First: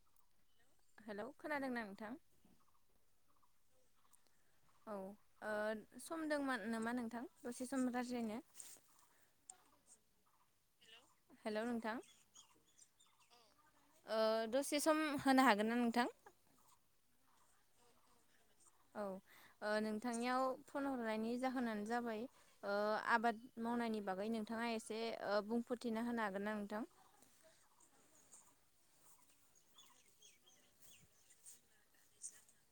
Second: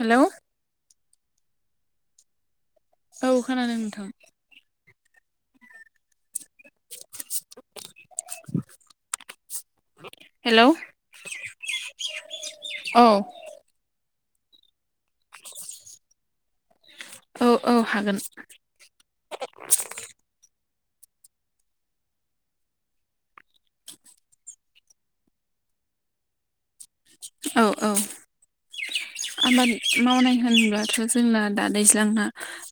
Hello hello खोनादोंना नोंथां औ खोनादों नोंथां औ ओ समदोंमोन ना नोंथां दसे सम रायज्लायनो हेलौ हेलौ नोंथां औ ओ दसे सम होनो हागोनना नोंथां औ औ हागोन औ ओ नोंथांनियाव फन हरनायनि जाहोनानो जाबाय ओ आबाद मावनायनि बागै नोंथाङा एसे ओ बुंफोरथिना होनो हागोन ना नोंथां औ औ आबाद मावनाय होनब्लाथ जोंना दा दैज्लांना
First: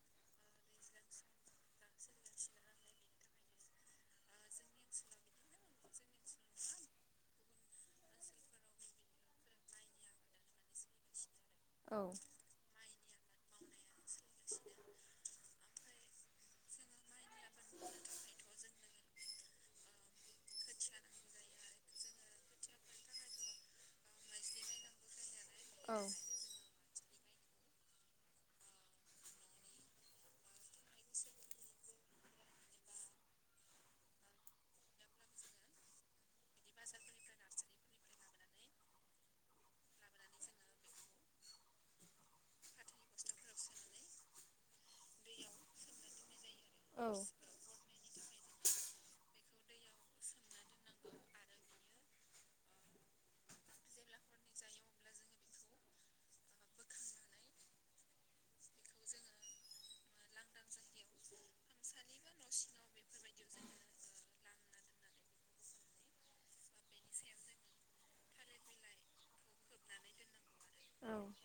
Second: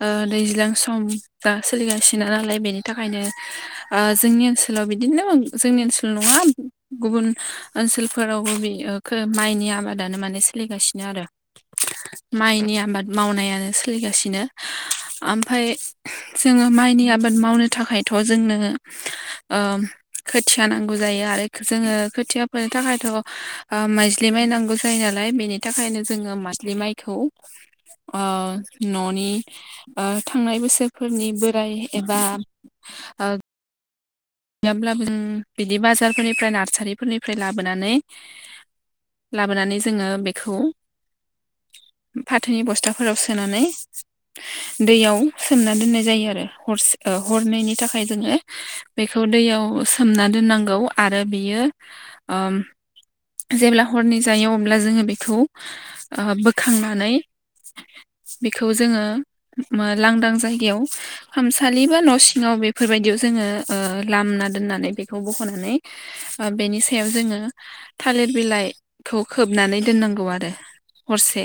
ओ दैज्लां सम दा सोलिगासिनो नालाय बेनि थाखायनो ओ जोंनि ओनसोलाव बिदिनो जोंनि ओनसोल नङा गुबुन ओनसोलफोरावबो बे खो माइनि आबादानो माने सोलिगासिनो आरो औ माइनि आबाद मावनायानो सोलिगासिनो ओमफ्राय जोङो माइनि आबाद आबाद मावनो थाखायथ जोंनो ओ खोथिया नांगौ जायो आरो जोङो खोथिया फोनो थाखायथ माइज्लि माइ नांगौ जायो नालाय बेनि औ थाखायनो मासलि माइखौ ओ न'नि बा थांनाय बोसोर फोरनि बोराय एबा गैयाब्लाबो जों बिदि बाजारफोरनिफ्राय नार्सारिफोरनिफ्राय लाबोनानै लाबोनानै जोङो बेखौ फाथोनि बस्थाफोराव सोनानै दैयाव सोमना दोननाय जायो आरो औ हरसे हरनायनि थाखाय जोङो बेखौ दैयाव सोमना दोननांगौ आरो बियो जेब्ला हरनि जायो अब्ला जोङो बेखौ बोखांनानै बेखौ जोङो लांदां जायगायाव खामसालि बा न' सिङाव बेफोरबायदियाव जोङो ओ लामा दोननानै बेखौ बखनानै बेनि सायाव जोङो थालिर बिलाइखौ खोबनानै दोननांगौ आरो औ हरसे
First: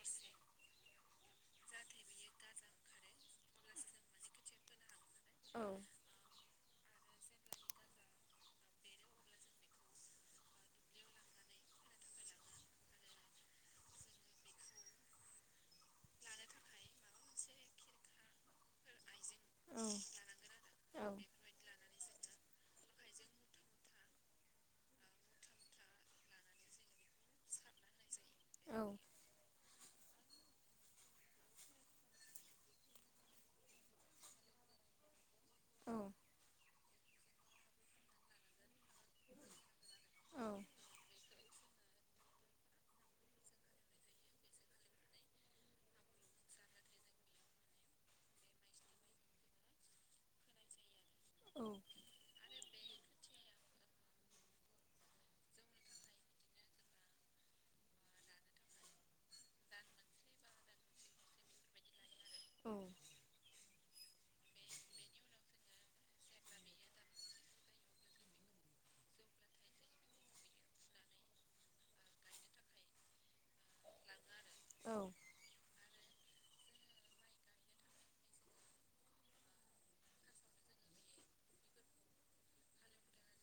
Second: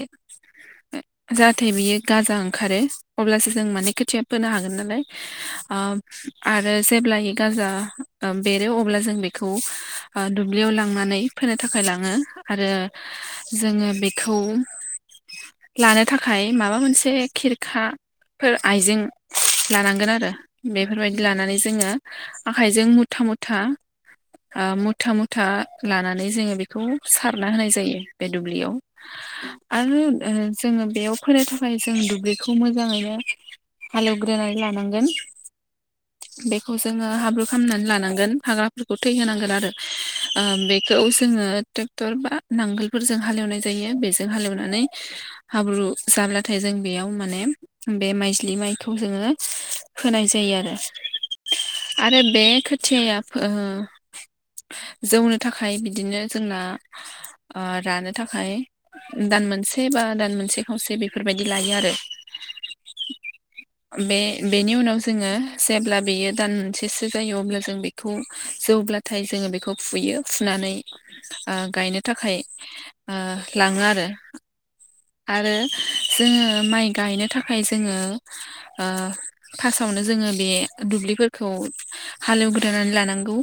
जाहाथे बियो गाजा ओंखारो अब्लासो जों माने खोथिया फोनो हागोन नालाय औ ओ आरो जेब्लाय गाजा बेरो अब्ला जों बेखौ दुब्लियाव लांनानै फोनो थाखाय लाङो आरो जोङो बेखौ लानो थाखाय माबा मोनसे खिरखाफोर आइजें लानांगोन आरो औ बेफोरबायदि लानानै जोङो आखाइजों मुथा मुथा मुथा मुथा लानानै जोङो बेखौ सारना होनाय जायो बे दुब्लियाव औ आरो जोङो बेयाव फोनो थाखाय जों दुब्लिखौ मोजाङैनो हालेवग्रोनानै लानांगोन बेखौ जोङो हाब्रु खालामामनानै लानांगोन हाग्राफोरखौ थै होनांगोन आरो ओ बे खौ जोङो ट्रेक्टर बा नांगोलफोरजों हालेवनाय जायो बेजों हालेवनानै हाब्रु जाब्लाथाय जों बेयाव माने बे माइज्लि माइखौ जोङो फोनाय जायो आरो आरो बे खोथियाया जौनो थाखाय बिदिनो जोंना ओ रानो थाखाय दान मोनसे बा दान मोनसे खावसे बेफोरबायदि लायो आरो। औ बे बेनि उनाव जोङो जेब्ला बेयो दान मोनसेसो जायो अब्ला जों बे बे खौ जौब्लाथाय जोङो बेखौ फुयो। फुनानै ओ गायनो थाखाय ओ लाङो आरो। औ आरो जोङो माइ गायनो थाखाय जोङो ओ फार्स्टावनो जोङो बे दुब्लिफोरखौ हालेव गोदनानै लानांगौ।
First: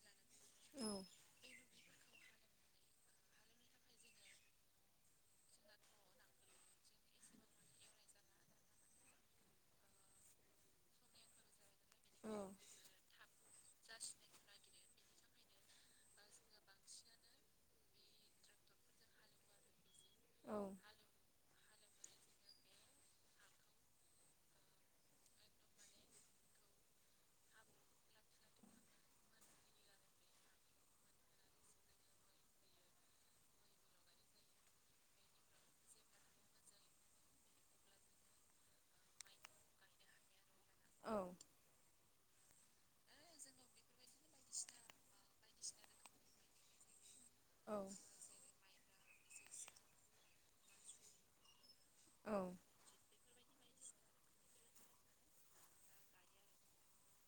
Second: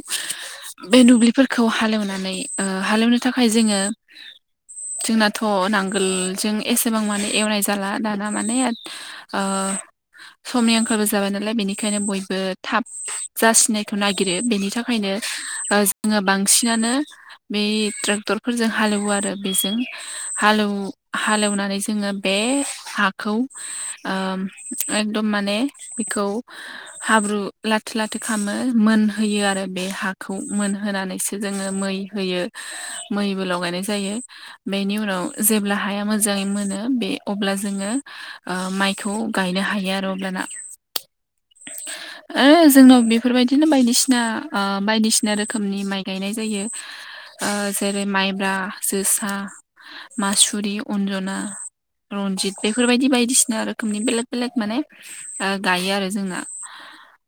बे दुब्लिफोरखौ हालेवनानै ओ हालेवनो थाखाय जोङो जोंनाथ' नांगोल जों एसेबां माने एवनाय जाला दाना माने ओ समनि आंखालबो जाबाय नालाय बेनिखायनो बयबो थाब जासिनायखौ नागिरो बेनि थाखाय खायनो ओ जोङो बांसिनानो बे ट्रेक्टरफोरजों हालेवो आरो बेजों हालेव वनानै जोङो बे हाखौ ओ एकदम माने बेखौ हाब्रु लाथो लाथो खालामामो मोनहोयो आरो बे हाखौ मोनहोनानैसो जोङो मै होयो मैबो लगायनाय जायो बेनि उनाव जेब्ला हाया मोजाङै मोनो बे अब्ला जोङो ओ माइखौ गायनो हायो आरो अब्लाना। औ ओ जोंनाव बेफोरबायदिनो बायदिसिनाओ बायदिसिना रोखोमनि माइ गायनाय जायो। जायो ओ जेरै माइब्रा जोसा मास जुरि अन्जना रनजित बे बेफोरबायदि बायदिसिना रोखोमनि बेलेक बेलेक माने ओ गायो आरो जोंहा।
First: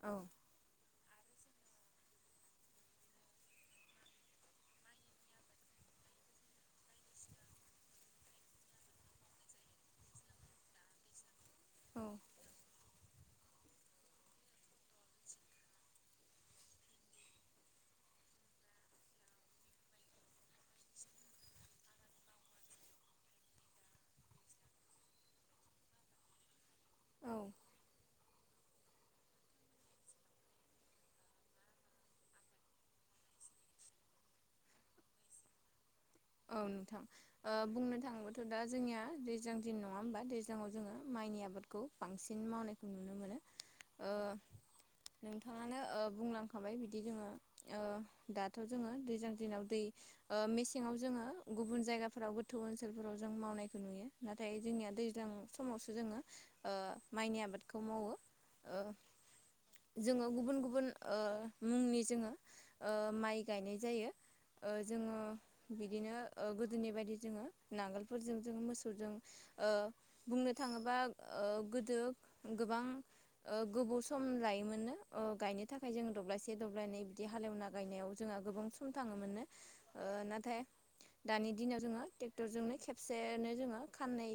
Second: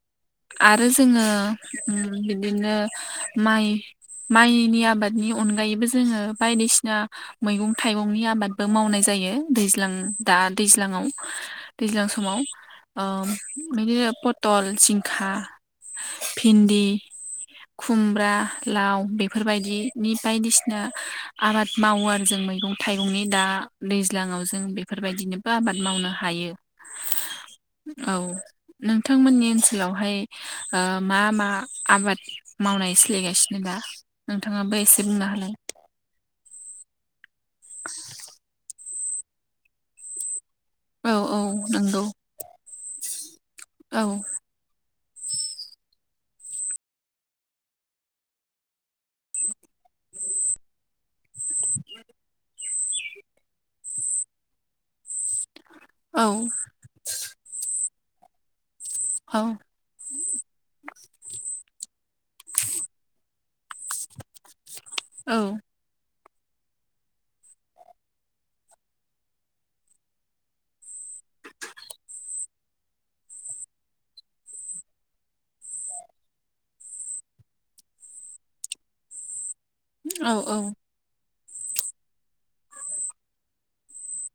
औ आरो जोङो बिदिनो माइ माइनि आबादनि अनगायैबो जोङो बायदिसिना मैगं थाइ थाइगंनि आबादबो मावनाय जायो दैज्लां दा दैज्लाङाव। दैज्लां समाव ओ बिदिनो पथल जिंखा। भिन्दि खुमब्रा लाव बेफोरबायदिनि बायदिसिना आबाद मावो आरो जों मैगं। थाइगंनि दा दैज्लाङाव जों बेफोरबायदिनोबो आबाद मावनो हायो। औ औ नोंथांमोननि ओनसोलावहाय ओ मा मा आबाद मावनाय सोलिगासिनो दा? नोंथांङाबो एसे बुंना होलाय। औ नोंथां ओ बुंनो थांङोबथ' दा जोंनिया दैज्लां दिन नंङा होमबा दै सिगांङाव जोंङो औ औ माइनि आबादखौ नंगौ बांसिन मावनायखौ नुनो मोनो औ ओ नोंथांङानो ओ बुंलांखाबाय बिदि जोंङो ओ दाथ' जोंङो दैजां दिनाव दै ओ मेसेङाव जोंङो गुबुन जायगाफोराव गोथौ ओनसोलफोराव जों मावनायखौ नुयो नाथाय जोंनिया दैज्लां समावसो जोंङो औ ओ माइनि आबादखौ मावो ओ औ जोंङो गुबुन गुबुन ओ मुंनि जोंङो ओ माइ गायनाय जायो। ओ जोंङो औ बिदिनो ओ गोदोनि बायदि जोंङो नांगोलफोरजों जोंङो मोसौजों ओ बुंनो थांङोबा ओ गोदो गोबां ओ गोबाव सम लायोमोन नों ओ गायनो थाखाय जोंङो दब्लायसे दब्लायनै बिदि हालेवना गायनायाव जोंहा गोबां सम थांङोमोननो ओ औ नाथाय औ दानि दिनाव जोङो ट्रेक्टरजोंनो खेबसेनो जोङो खाननै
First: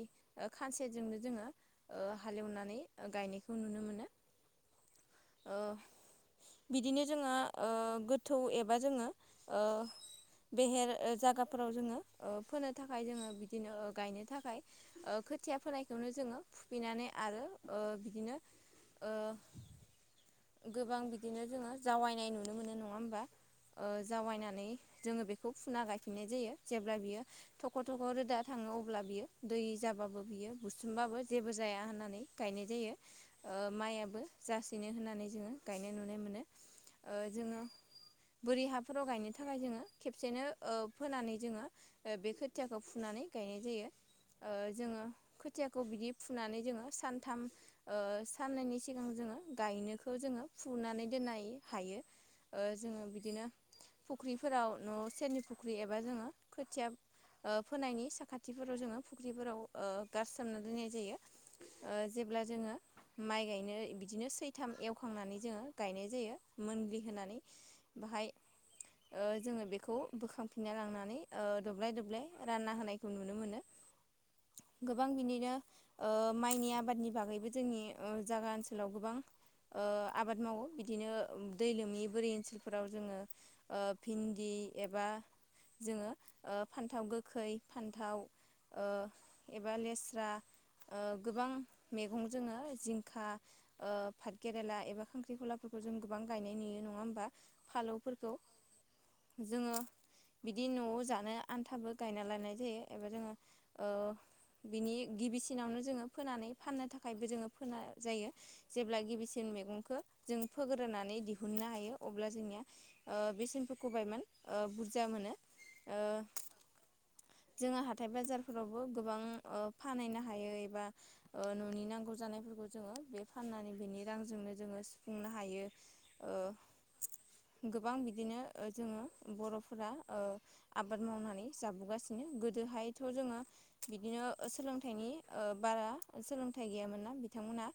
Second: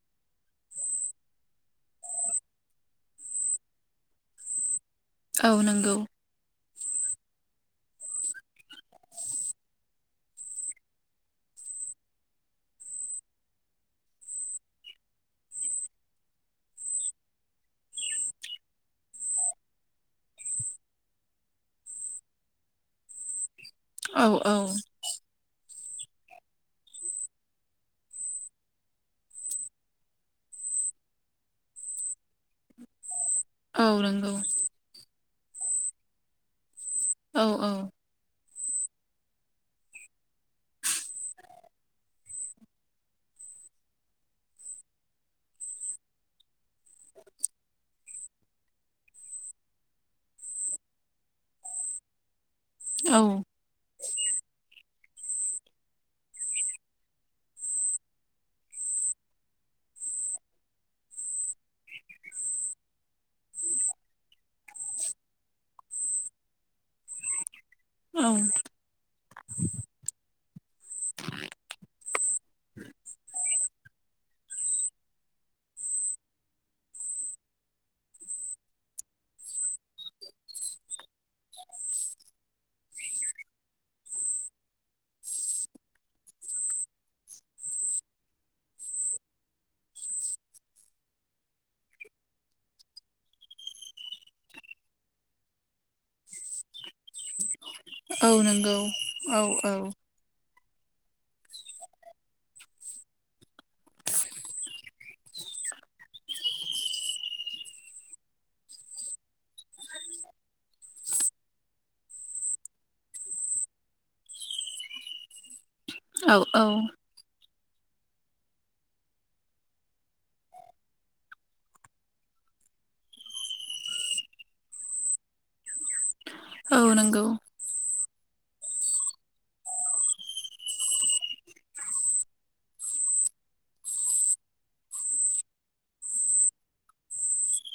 ओ खानसेजोंनो जोङो ओ हालेवनानै गायनायखौ नुनो मोनो। औ ओ नंगौ बिदिनो जोङो गोथौ एबा जोंङो बेहेर ओ जायगाफोराव जोंङो ओ फोनो थाखाय जोंङो बिदिनो गायनो थाखाय ओ खोथिया फोनायखौनो जोंङो फुफैनानै आरो बिदिनो ओ गोबां बिदिनो जोंङो जावैनाय नुनो मोनो नंङा होमबा औ औ जावायनानै जोंङो बेखौ फुना गायफिननाय जायो जेब्ला बियो थख' थख' रोदा थांङो अब्ला बियो दै जाबाबो बियो बुसोमबाबो जेबो जाया होननानै गायनाय जायो ओ औ माइयाबो नंगौ जासिनो होननानै जोंङो गायनाय नुनो मोनो ओ औ जोंङो औ बोरि हाफोराव गायनो थाखाय जोंङो खेब सेनो ओ फोनानै जोंङो बे खोथियाखौ फुनानै गायनाय जायो ओ जोंङो खोथियाखौ बिदि फुनानै जोंङो सानथाम ओ साननैनि सिगां जोंङो गायनोखौ जोंङो फुनानै दोननाय हायो ओ जोंङो औ बिदिनो फुख्रिफोराव न' सेरनि फुख्रि एबा जोंङो खोथिया ओ फोनायनि साखाथिफोराव जोङो फुख्रिफोराव ओ गारस्रोमना दोननाय जायो। ओ जेब्ला जोंङो माइ गायनो बिदिनो सैथाम एवखांनानै जोंङो गायनाय जायो मोनग्लि होनानै बाहाय औ ओ जोंङो बेखौ बोखांफिनना लांनानै ओ दब्लाय दब्लाय रानना होनायखौ नुनो मोनो गोबां बिनिनो ओ माइनि आबादनि बागैबो जोंनि जागा ओनसोलाव गोबां ओ आबाद मावो बिदिनो दै लोमनि बोरै ओनसोलफोराव जोंङो ओ भिन्दि एबा जोंङो ओ फान्थाव गोखै फान्थाव ओ एबा लेस्रा ओ गोबां मैगं जोंङो जिंखा ओ पाथ केेरेला एबा खांख्रिखलाफोरखौ जों गोबां गायनाय नुयो नंङा होमबा औ नोंगौ जोंङो बिदि न'आव जानो आन्थाबो गायना लायानाय जायो एबा जोंङो ओ बिनि गिबिसिनावनो जोंङो फोनानै फाननो थाखायबो जोंङो फोना जायो जेब्ला गिबिसिन मैगंखौ जों फोग्रोनानै दिहुननो हायो अब्ला जोंनिया ओ बे सेम्पुखौ बायमान बुरजा मोनो औ औ जोंङो हाथाय बाजारफोरावबो गोबां ओ फानहैनो हायो एबा ओ न'नि नांगौ जानायफोरखौ जोंङो बे फाननानै बेनि रांजोंनो जोंङो सुफुंनो हायो ओ औ नोंगौ गोबां बिदिनो ओ जोङो बर'फोरा ओ आबाद मावनानै जाबोगासिनो गोदोहायथ' जोङो बिदिनो सोलोंथाइनि बारा सोलोंथाइ गैयामोन ना बिथांमोनहा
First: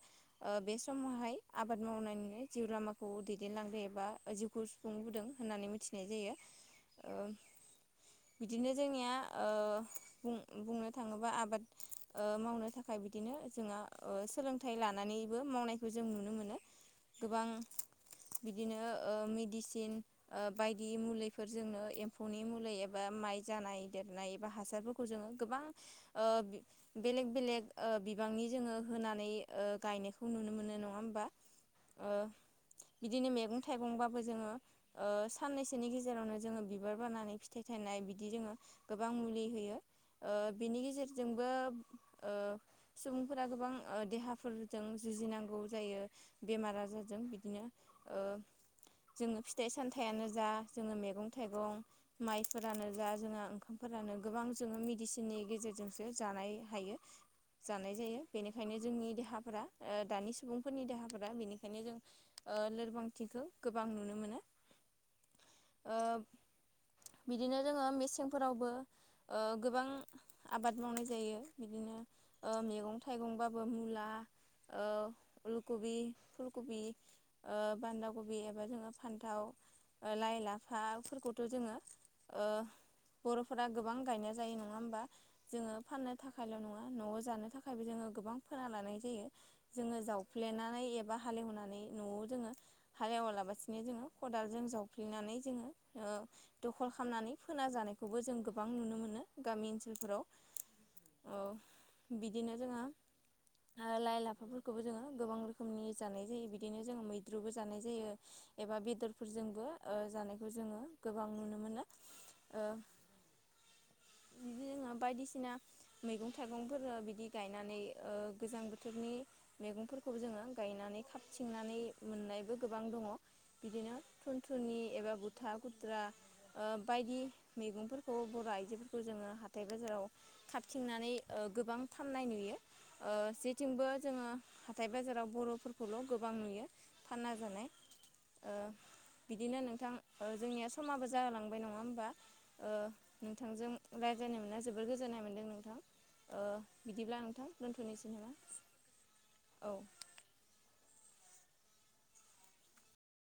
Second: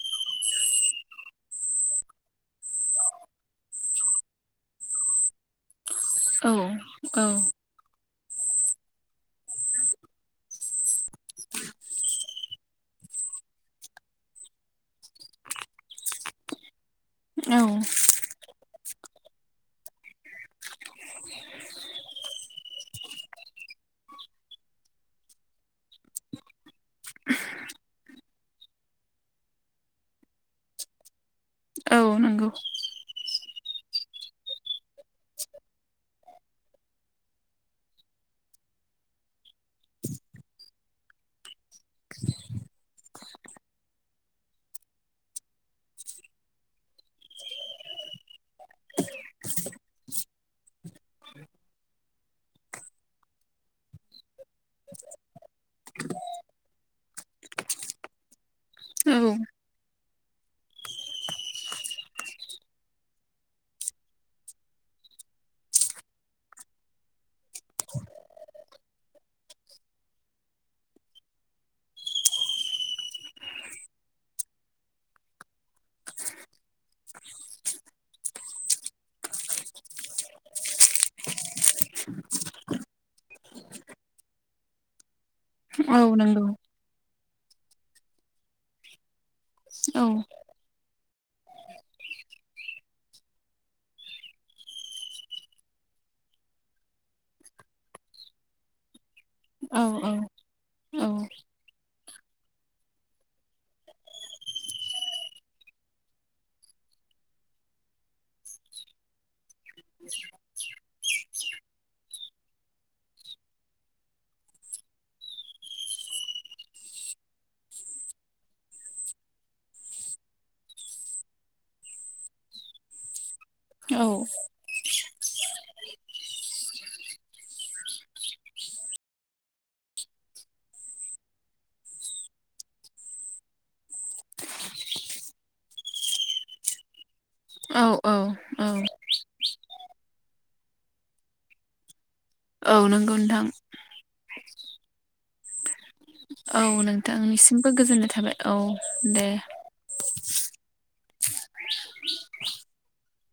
ओ बे समावहाय आबाद मावनानैनो जिउ लामाखौ दैदेनलांदो एबा जिउ सुफुंबोदों होननानै मिथिनाय जायो औ औ [unintelligible] बिदिनो जोंनिया ओ बुं बुंनो थाङोबा आबाद ओ मावनो थाखाय बिदिनो जोंहा सोलोंथाइ लानानैबो मावनायखौ जों नुनो मोनो गोबां औ बिदिनो ओ मेडिसिन बायदि मुलि फोरजोंनो एम्फौनि मुलि एबा माइ जानाय देरनाय एबा हासारफोरखौ जोङो गोबां ओ बेलेग बेलेग ओ बिबांनि जोङो होनानै गायनायखौ नुनो मोनो नङा होमबा औ ओ नंगौ बिदिनो मेगं-थाइगंबाबो जोङो ओ साननैसोनि गेजे जेरावनो जोङो बिबार बारनानै फिथाइ थायनाय बिदि जोङो गोबां मुलि होयो ओ बिनि गेजेरजोंबो ओ सुबुंफोरा गोबां ओ देहाफोरजों जुजिनांगौ जायो बेमार-आजारजों बिदिनो ओ जोङो फिथाइ-सामथायानो जा जोङो मेगं-थाइगं माइफोरानो जा जोंहा ओंखामफोरानो गोबां जोङो मेडिसिननि गेजेरजोंसो जानाय हायो जानाय जायो बेनिखायनो जोंनि देहाफोरा ओ दानि सुबुंफोरनि देहाफोरा बेनिखायनो जों ओ लोरबांथिखौ गोबां नुनो मोनो ओ बिदिनो जोङो मेसेंफोरावबो ओ गोबां आबाद मावनाय जायो बिदिनो ओ मेगं-थाइगंबाबो मुला ओ उलकुबि, फुलकुबि ओ बान्दा कबि एबा जोङो फान्थाव ओ लाइ-लाफाफोरखौथ' जोङो ओ बर'फोरा गोबां गायनाय जायो नङा होमबा जोङो औ फाननो नंगौ थाखायल' नङा न'आव जानो थाखायबो जोङो गोबां फोना लानाय जायो औ जोङो जावफ्लेनानै एबा हालेवनानै न'आव जोङो हाले एवालाबासिनो जोङो खदालजों जावफ्लेनानै जोङो ओ दख'ल खामनानै फोना जानायखौबो जों गोबां नुनो मोनो गामि औ ओनसोलफोराव ओ बिदिनो जोङो ओ लाइ-लाफाफोरखौबो जोङो गोबां रोखोमनि जानाय जायो बिदिनो जोङो मैद्रुबो जानाय जायो एबा बेदरफोरजोंबो ओ जानायखौ जोङो गोबां नुनो मोनो ओ बिदि जोङो बायदिसिना मैगं-थाइगंफोर बिदि गायनानै ओ गोजां बोथोरनि मैगंफोरखौबो जोङो गायनानै खाबथिंनानै मोननायबो गोबां दङ' बिदिनो औ थुनथुनि एबा गुथा गुद्रा ओ बायदि मैगंफोरखौ बर' आइजोफोरखौ जोङो हाथाइ बाजाराव खाबथिंनानै ओ गोबां फाननाय नुयो ओ जेथिंबो जोङो हाथाय-बाजाराव बर'फोरखौल' गोबां नुयो फानना जानाय औ औ ओ बिदिनो नोंथां ओ जोंनिया समाबो जाहोलांबाय नङा होमबा ओ औ नंगौ नोंथां नोंथांजों रायज्लायनो मोनना जोबोद गोजोननाय मोन्दों नोंथां ओ औ बिदिब्ला नोंथां नोंथांनिसिमबो गोजोननाय दोनथ'निसै नामा थाबाय औ दे। औ